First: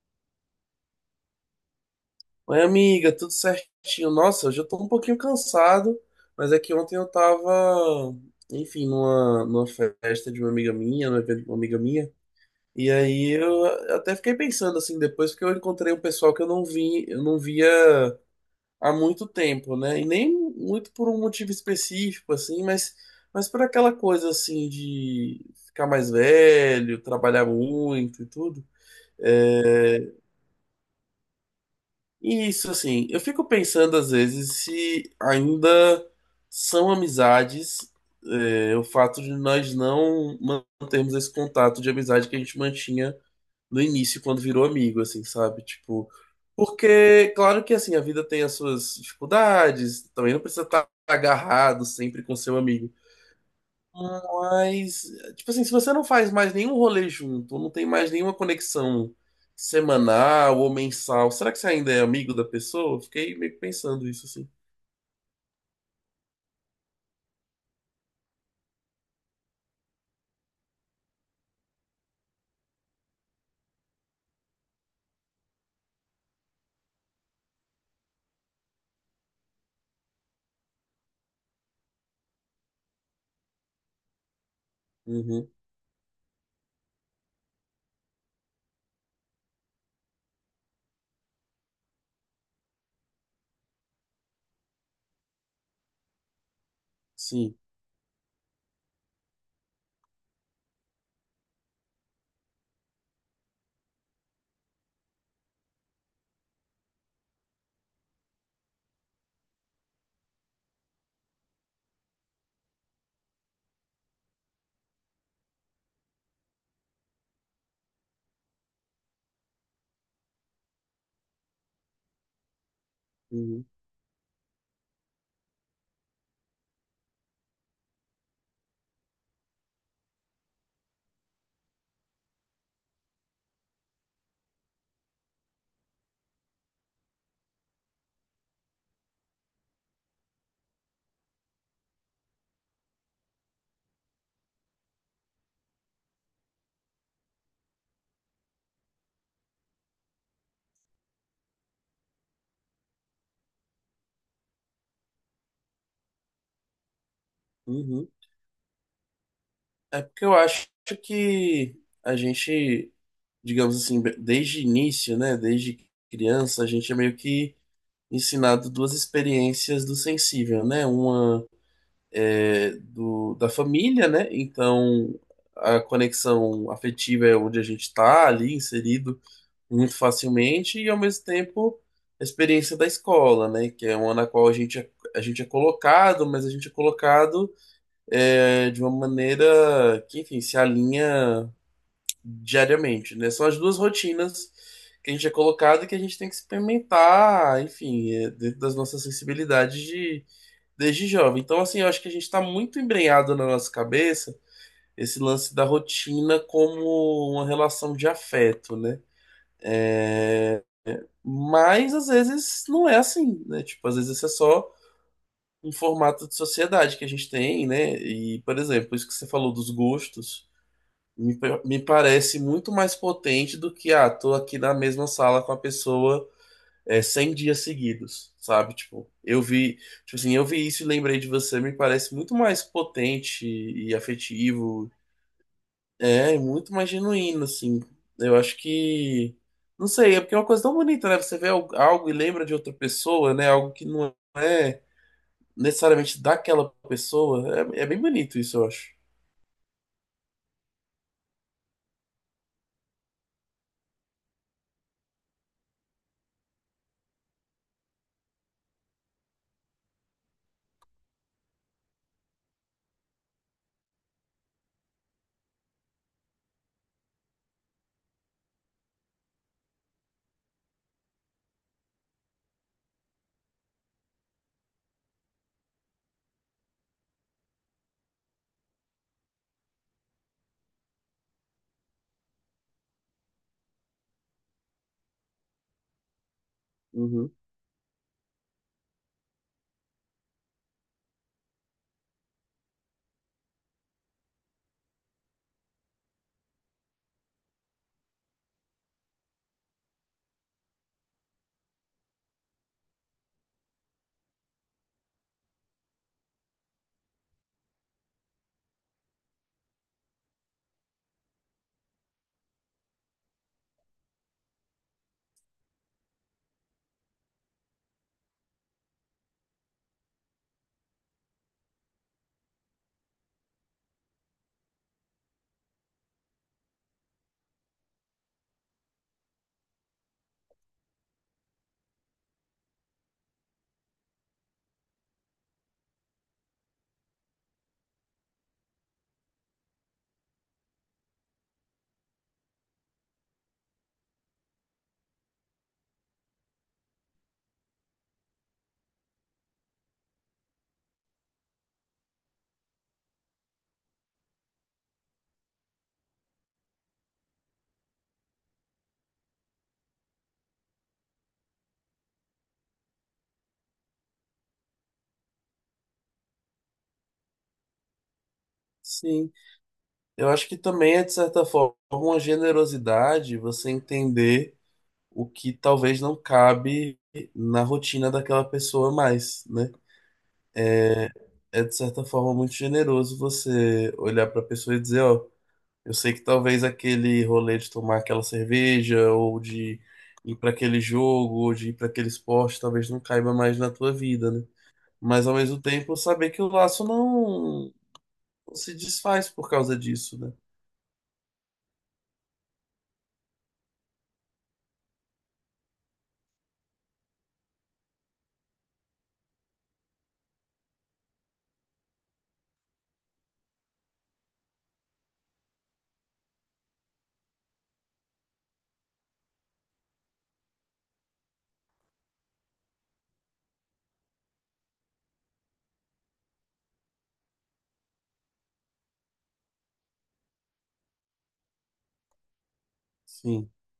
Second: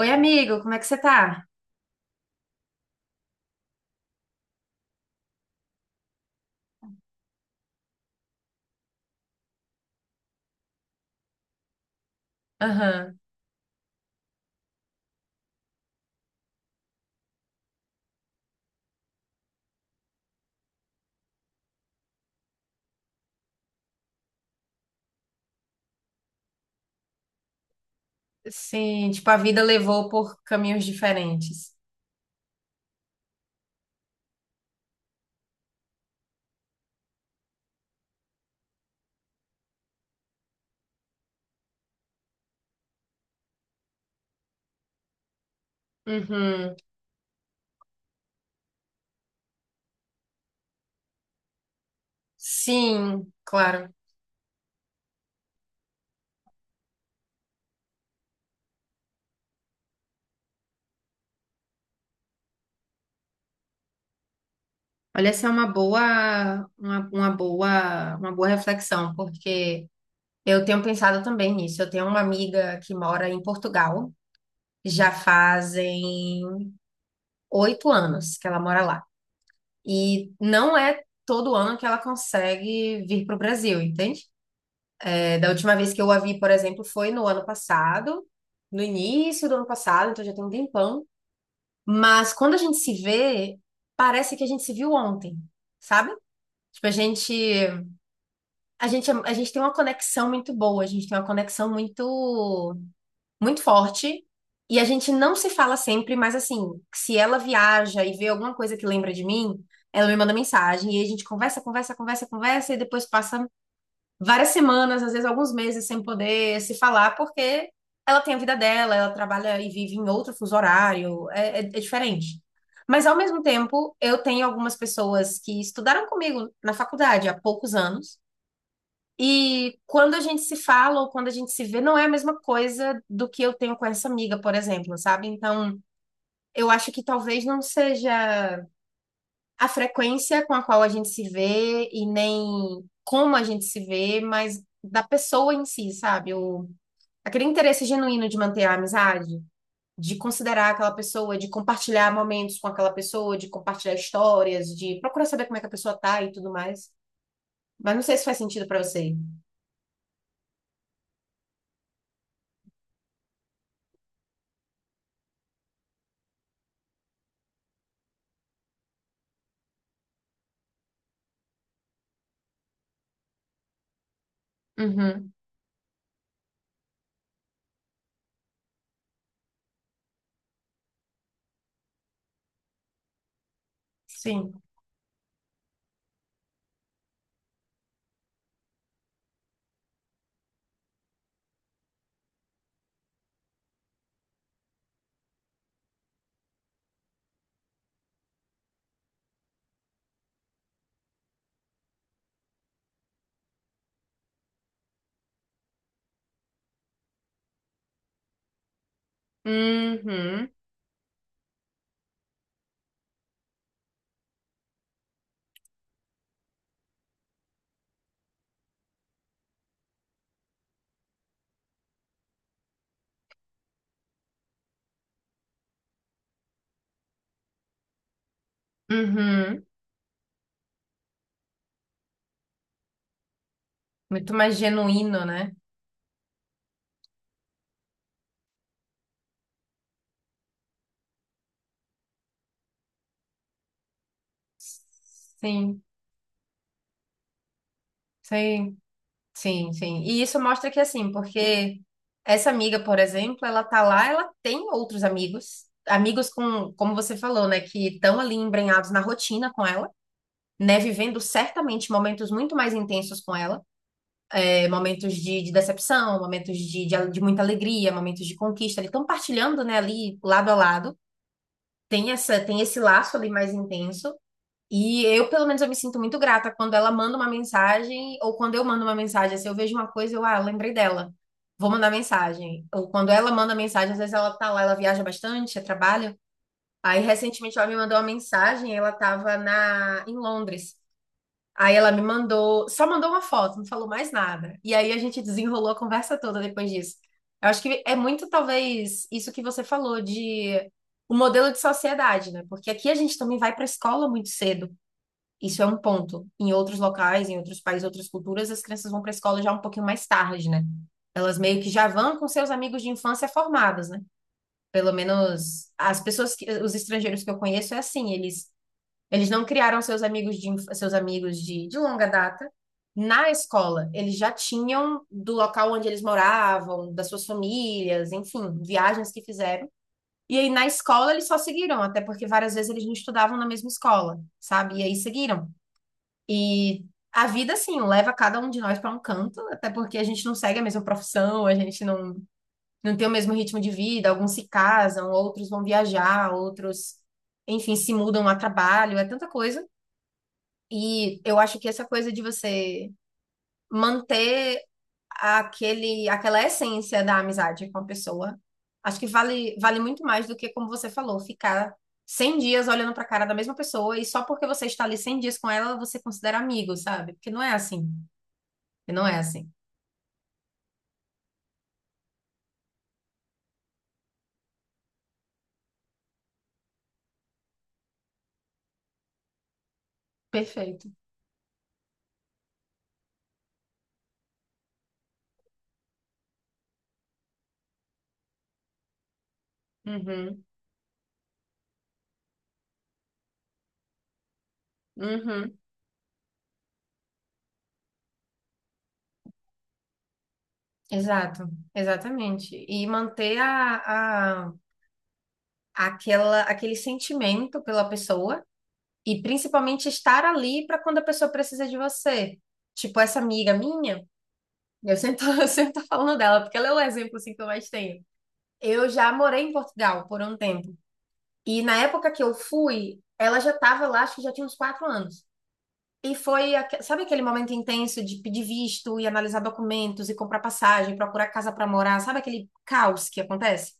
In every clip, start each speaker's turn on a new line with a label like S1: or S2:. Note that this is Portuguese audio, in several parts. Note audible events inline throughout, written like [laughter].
S1: Oi, amigo, como é que você tá?
S2: Oi, amiga, tudo certinho? Nossa, hoje eu tô um pouquinho cansado, mas é que ontem eu tava, enfim, numa festa de uma amiga minha, num evento de uma amiga minha, e
S1: Aham.
S2: aí eu até fiquei pensando assim, depois que eu encontrei um pessoal que eu não via há muito tempo, né? E nem muito por um motivo específico, assim, mas por aquela coisa assim de ficar mais velho, trabalhar muito e tudo.
S1: Sim, tipo, a vida levou
S2: é,
S1: por caminhos diferentes.
S2: Isso, assim, eu fico pensando às vezes se ainda são amizades, o fato de nós não mantermos esse contato de amizade que a gente mantinha no início, quando virou amigo, assim, sabe? Tipo,
S1: Uhum.
S2: porque, claro que, assim, a vida tem as suas dificuldades, também não precisa estar agarrado sempre com seu amigo,
S1: Sim, claro.
S2: mas, tipo assim, se você não faz mais nenhum rolê junto, não tem mais nenhuma conexão semanal ou mensal, será que você ainda é amigo da pessoa? Eu fiquei meio que pensando isso, assim.
S1: Olha, essa é uma boa reflexão, porque eu tenho pensado também nisso. Eu tenho uma amiga que mora em Portugal, já fazem 8 anos que ela mora lá. E não é todo ano que ela consegue vir para o Brasil, entende? É, da
S2: Uhum,
S1: última vez que eu a vi, por exemplo, foi no ano passado, no início do ano passado, então já tem um tempão. Mas quando a gente se vê, parece que a gente se viu ontem, sabe? Tipo, a gente,
S2: sim.
S1: a gente, a gente tem uma conexão muito boa, a gente tem uma conexão muito, muito forte. E a gente não se fala sempre, mas assim, se ela viaja e vê alguma coisa que lembra de mim, ela me manda mensagem e aí a gente conversa, conversa, conversa, conversa e depois passa várias semanas, às vezes alguns meses sem poder se falar, porque ela tem a vida dela, ela trabalha e vive em outro fuso horário, é diferente. Mas ao mesmo
S2: Uhum,
S1: tempo, eu tenho algumas pessoas que estudaram comigo na faculdade há poucos anos, e quando a gente se fala ou quando a gente se vê, não é a mesma coisa do que eu tenho com essa amiga, por exemplo, sabe? Então, eu acho que talvez não seja a frequência com a qual a gente se vê e nem como a gente se vê, mas da pessoa em si, sabe? O, aquele interesse genuíno de manter a amizade, de considerar aquela pessoa, de compartilhar momentos com aquela pessoa, de compartilhar histórias, de procurar saber como é que a pessoa tá e tudo mais. Mas não
S2: uhum.
S1: sei se faz sentido pra você.
S2: É porque eu acho que a gente, digamos assim, desde início, né, desde criança, a gente é meio que ensinado duas experiências do sensível, né? Uma é, da família, né? Então
S1: Uhum,
S2: a conexão afetiva é onde a gente está ali inserido muito facilmente e ao mesmo tempo a experiência da escola, né? Que é uma na qual
S1: sim.
S2: a gente é colocado, mas a gente é colocado de uma maneira que, enfim, se alinha diariamente, né? São as duas rotinas que a gente é colocado e que a gente tem que experimentar, enfim, dentro das nossas sensibilidades de desde jovem. Então, assim, eu acho que a gente está muito embrenhado na nossa cabeça esse lance da rotina como uma relação de afeto, né?
S1: Uhum,
S2: Mas às vezes não é assim, né? Tipo, às vezes isso é só um formato de sociedade que a gente tem, né? E, por exemplo, isso que você falou dos gostos, me parece muito mais potente do que, ah, tô aqui na mesma sala com a pessoa 100 dias seguidos, sabe? Tipo,
S1: uhum.
S2: tipo assim, eu vi isso e lembrei de você, me parece muito mais potente e
S1: Muito mais
S2: afetivo,
S1: genuíno, né?
S2: muito mais genuíno, assim. Eu acho que, não sei, é porque é uma coisa tão bonita, né? Você vê algo e lembra de outra pessoa, né? Algo que não é
S1: Sim,
S2: necessariamente daquela pessoa, é bem bonito isso, eu
S1: sim.
S2: acho.
S1: Sim, sim. E isso mostra que, assim, porque essa amiga, por exemplo, ela tá lá, ela tem outros amigos, amigos como você falou, né, que estão ali embrenhados na rotina com ela, né, vivendo certamente momentos muito mais intensos com ela, é, momentos de decepção, momentos de muita alegria, momentos de conquista, eles estão partilhando, né, ali lado a lado. Tem essa, tem esse laço ali mais intenso, e eu, pelo menos, eu me sinto muito grata quando ela manda uma mensagem, ou quando eu mando uma mensagem. Se eu vejo uma coisa, eu, ah, lembrei dela, vou mandar mensagem. Ou quando ela manda mensagem, às vezes ela tá lá, ela viaja bastante, é trabalho. Aí,
S2: Uhum.
S1: recentemente, ela me mandou uma mensagem, ela tava em Londres. Aí ela me mandou, só mandou uma foto, não falou mais nada. E aí a gente desenrolou a conversa toda depois disso. Eu acho que é muito, talvez, isso que você falou de o modelo de sociedade, né? Porque aqui a gente também vai para a escola muito cedo. Isso é um ponto. Em outros locais, em outros países, outras culturas, as crianças vão para a escola já um pouquinho mais tarde, né? Elas meio que já vão com seus amigos de infância formados, né? Pelo menos as pessoas que, os estrangeiros que eu conheço é assim, eles não criaram seus amigos de inf- seus amigos de longa data na escola. Eles já tinham do local onde eles moravam, das suas famílias, enfim, viagens que fizeram. E aí na escola eles só seguiram, até porque várias vezes eles não estudavam na mesma escola, sabe? E aí seguiram. E a vida, assim, leva cada um de nós para um canto, até porque a gente não segue a mesma profissão, a gente não tem o mesmo ritmo de vida. Alguns se casam, outros vão viajar, outros, enfim, se mudam a trabalho, é tanta coisa. E eu acho que essa coisa de você manter aquela essência da amizade com a pessoa, acho que vale muito mais do que, como você falou, ficar 100 dias olhando para a cara da mesma pessoa e só porque você está ali 100 dias com ela, você considera amigo, sabe? Porque não é assim. E não é
S2: Sim,
S1: assim.
S2: eu acho que também é, de certa forma, uma generosidade você entender o que talvez não cabe na rotina daquela pessoa mais, né?
S1: Perfeito.
S2: É de certa forma muito generoso você olhar para a pessoa e dizer, ó, eu sei que talvez aquele rolê de tomar aquela cerveja ou de ir
S1: Uhum.
S2: para aquele jogo ou de ir para aquele esporte talvez não caiba mais na tua vida, né? Mas ao
S1: Uhum.
S2: mesmo tempo saber que o laço não se desfaz por causa disso, né?
S1: Exato, exatamente. E manter aquele sentimento pela pessoa e principalmente estar ali para quando a pessoa precisa de você. Tipo, essa amiga minha, eu sempre tô, [laughs] eu sempre tô falando dela, porque ela é o exemplo assim, que eu mais tenho. Eu já morei em Portugal por um tempo. E na época que eu fui, ela já estava lá, acho que já tinha uns 4 anos. E foi, sabe aquele momento intenso de pedir visto e analisar documentos e comprar passagem, procurar casa para morar, sabe aquele caos que
S2: Sim.
S1: acontece?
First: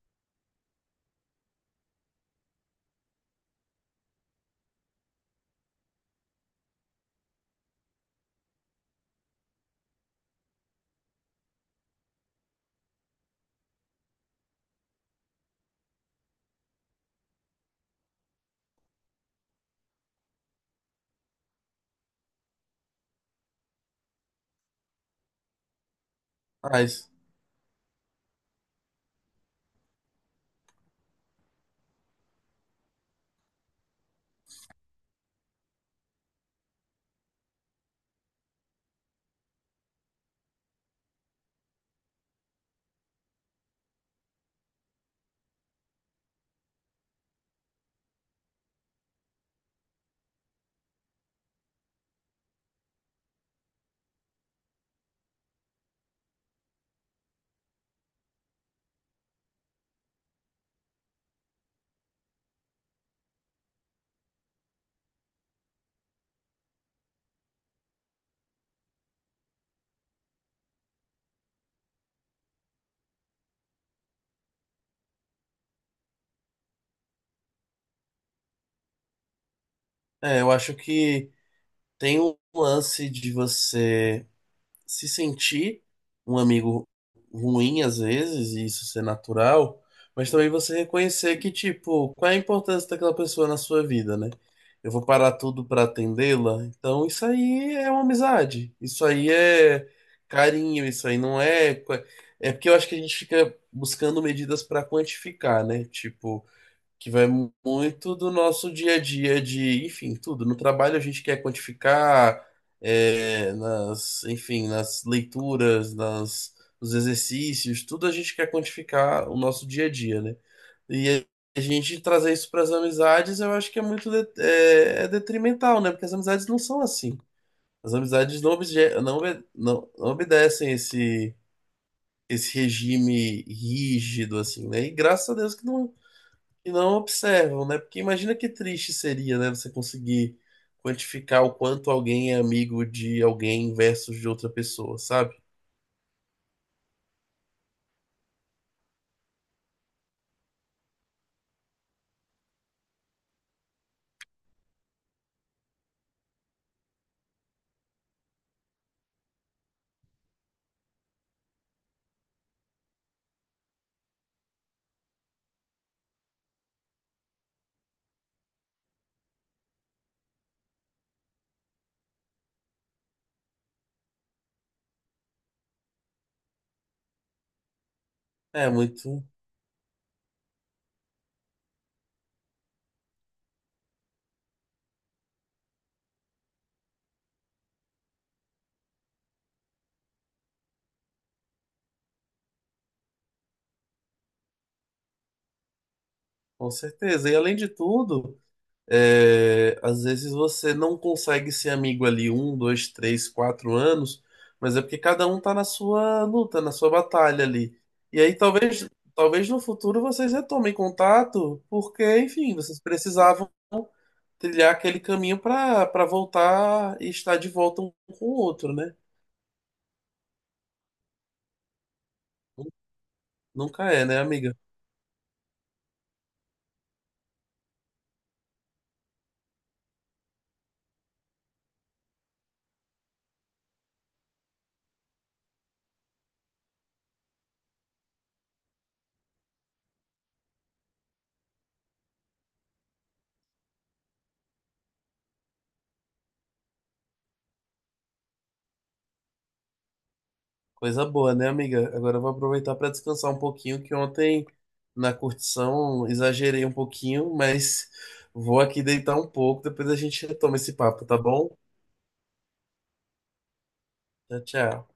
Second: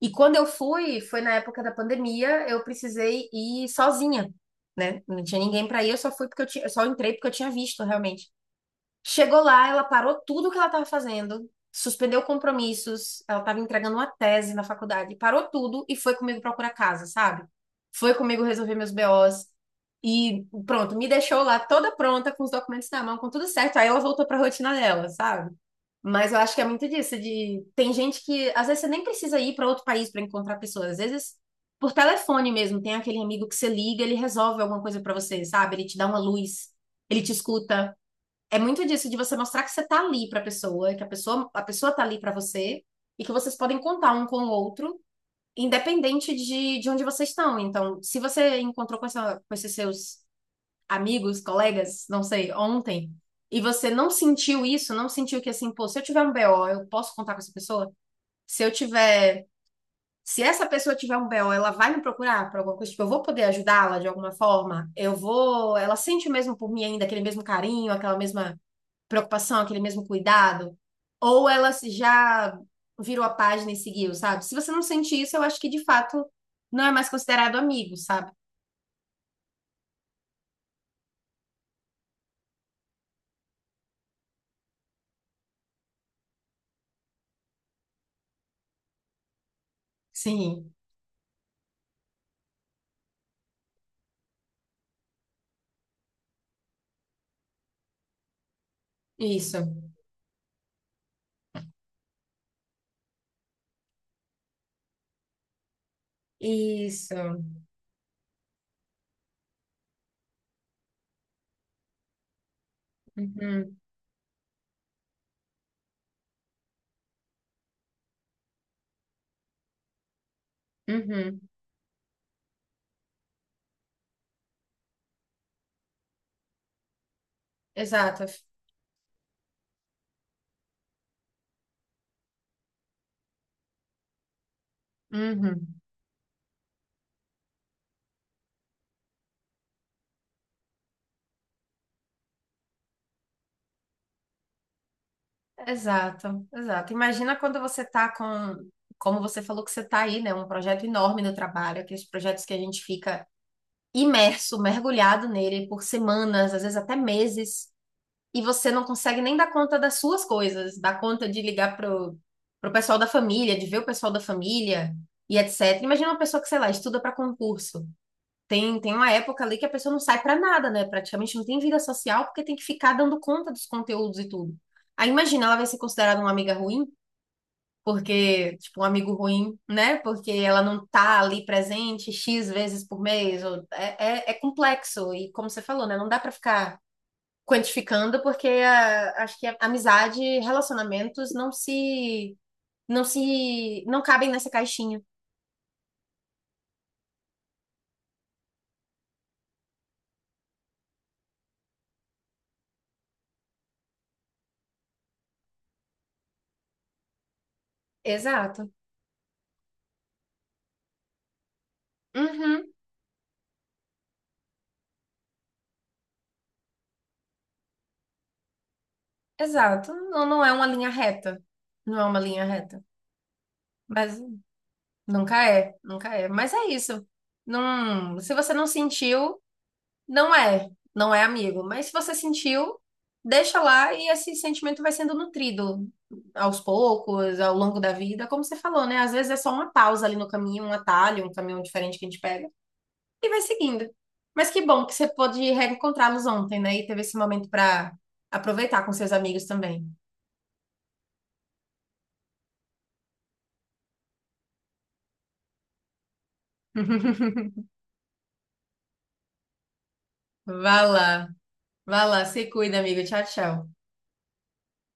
S1: E quando eu fui, foi na época da pandemia, eu precisei ir sozinha, né? Não tinha ninguém para ir, eu só fui porque eu tinha, eu só entrei porque eu tinha visto realmente. Chegou lá, ela parou tudo que ela estava fazendo, suspendeu compromissos, ela estava entregando uma tese na faculdade, parou tudo e foi comigo procurar casa, sabe? Foi comigo resolver meus BOs e pronto, me deixou lá toda pronta, com os documentos na mão, com tudo certo. Aí ela voltou para a rotina dela, sabe? Mas eu acho que é muito
S2: Mas
S1: disso, de tem gente que às vezes você nem precisa ir para outro país para encontrar pessoas, às vezes por telefone mesmo, tem aquele amigo que você liga, ele resolve alguma coisa para você, sabe? Ele te dá uma luz, ele te escuta, é muito disso de você mostrar que você tá ali pra pessoa, que a pessoa tá ali pra você e que vocês podem contar um com o outro, independente de onde vocês estão. Então, se você encontrou com esses seus amigos, colegas, não sei, ontem, e você não sentiu isso, não sentiu que assim, pô, se eu tiver um BO, eu posso contar com essa pessoa? Se eu tiver. Se essa pessoa tiver um BO, ela vai me procurar por alguma coisa, tipo, eu vou poder ajudá-la de alguma forma, eu vou. Ela sente mesmo por mim ainda aquele mesmo carinho, aquela mesma preocupação, aquele mesmo cuidado, ou ela já virou a página e seguiu, sabe? Se você não sente isso, eu acho que de fato não é mais considerado amigo, sabe?
S2: eu acho que tem um lance de você se sentir um amigo ruim às vezes, e isso ser natural, mas também
S1: Sim,
S2: você reconhecer que, tipo, qual é a importância daquela pessoa na sua vida, né? Eu vou parar tudo pra atendê-la, então isso aí é uma amizade, isso aí
S1: isso,
S2: é carinho, isso aí não é. É porque eu acho que a gente fica buscando medidas pra quantificar, né? Tipo que vai
S1: isso,
S2: muito do nosso dia a dia de, enfim, tudo. No trabalho a gente quer quantificar,
S1: uhum,
S2: nas leituras, nos exercícios, tudo a gente quer quantificar o nosso dia a dia, né? E
S1: uhum,
S2: a gente trazer isso para as amizades, eu acho que é muito é detrimental, né? Porque as amizades não são assim. As
S1: exato,
S2: amizades não, obje, não, obe- não, não obedecem esse regime rígido, assim, né? E graças a Deus que
S1: uhum,
S2: não e não observam, né? Porque imagina que triste seria, né? Você conseguir quantificar o quanto alguém é amigo de alguém versus de outra pessoa, sabe?
S1: exato, exato. Imagina quando você tá com, como você falou que você tá aí, né? Um projeto enorme no trabalho, aqueles projetos que a gente fica imerso, mergulhado nele por semanas, às vezes até meses. E você não consegue nem dar conta das suas coisas, dar conta de ligar pro pessoal da família, de ver o pessoal da família e etc. Imagina uma pessoa que, sei lá, estuda para concurso. Tem uma época ali que a pessoa não sai para nada, né? Praticamente não tem vida social porque tem que ficar dando conta dos conteúdos e tudo. Aí imagina, ela vai ser considerada uma amiga ruim, porque,
S2: É
S1: tipo, um amigo
S2: muito,
S1: ruim, né? Porque ela não tá ali presente X vezes por mês. É complexo. E como você falou, né? Não dá para ficar quantificando, porque a acho que a amizade, e relacionamentos não cabem nessa caixinha.
S2: com certeza. E além de tudo, às vezes você não consegue ser amigo ali um, dois, três, quatro anos, mas é porque cada um tá na sua luta, na sua batalha ali. E aí
S1: Exato.
S2: talvez no futuro vocês retomem contato, porque, enfim,
S1: Uhum,
S2: vocês precisavam trilhar aquele caminho para voltar e estar de volta um com o outro, né?
S1: exato. Não, não é uma linha reta. Não é uma linha reta.
S2: Nunca é,
S1: Mas
S2: né, amiga?
S1: nunca é, nunca é. Mas é isso. Não, se você não sentiu, não é, não é amigo, mas se você sentiu, deixa lá e esse sentimento vai sendo nutrido aos poucos, ao longo da vida, como você falou, né? Às vezes é só uma pausa ali no caminho, um atalho, um caminho diferente que a gente pega e vai seguindo. Mas que bom que você pôde reencontrá-los ontem, né? E teve esse momento para aproveitar com seus amigos também.
S2: Coisa boa, né, amiga? Agora eu vou aproveitar para descansar um pouquinho, que ontem na curtição exagerei um pouquinho,
S1: [laughs]
S2: mas vou aqui deitar um pouco, depois a gente retoma esse
S1: Vá
S2: papo, tá
S1: lá,
S2: bom?
S1: vá lá, se cuida, amigo. Tchau, tchau.
S2: Tchau, tchau.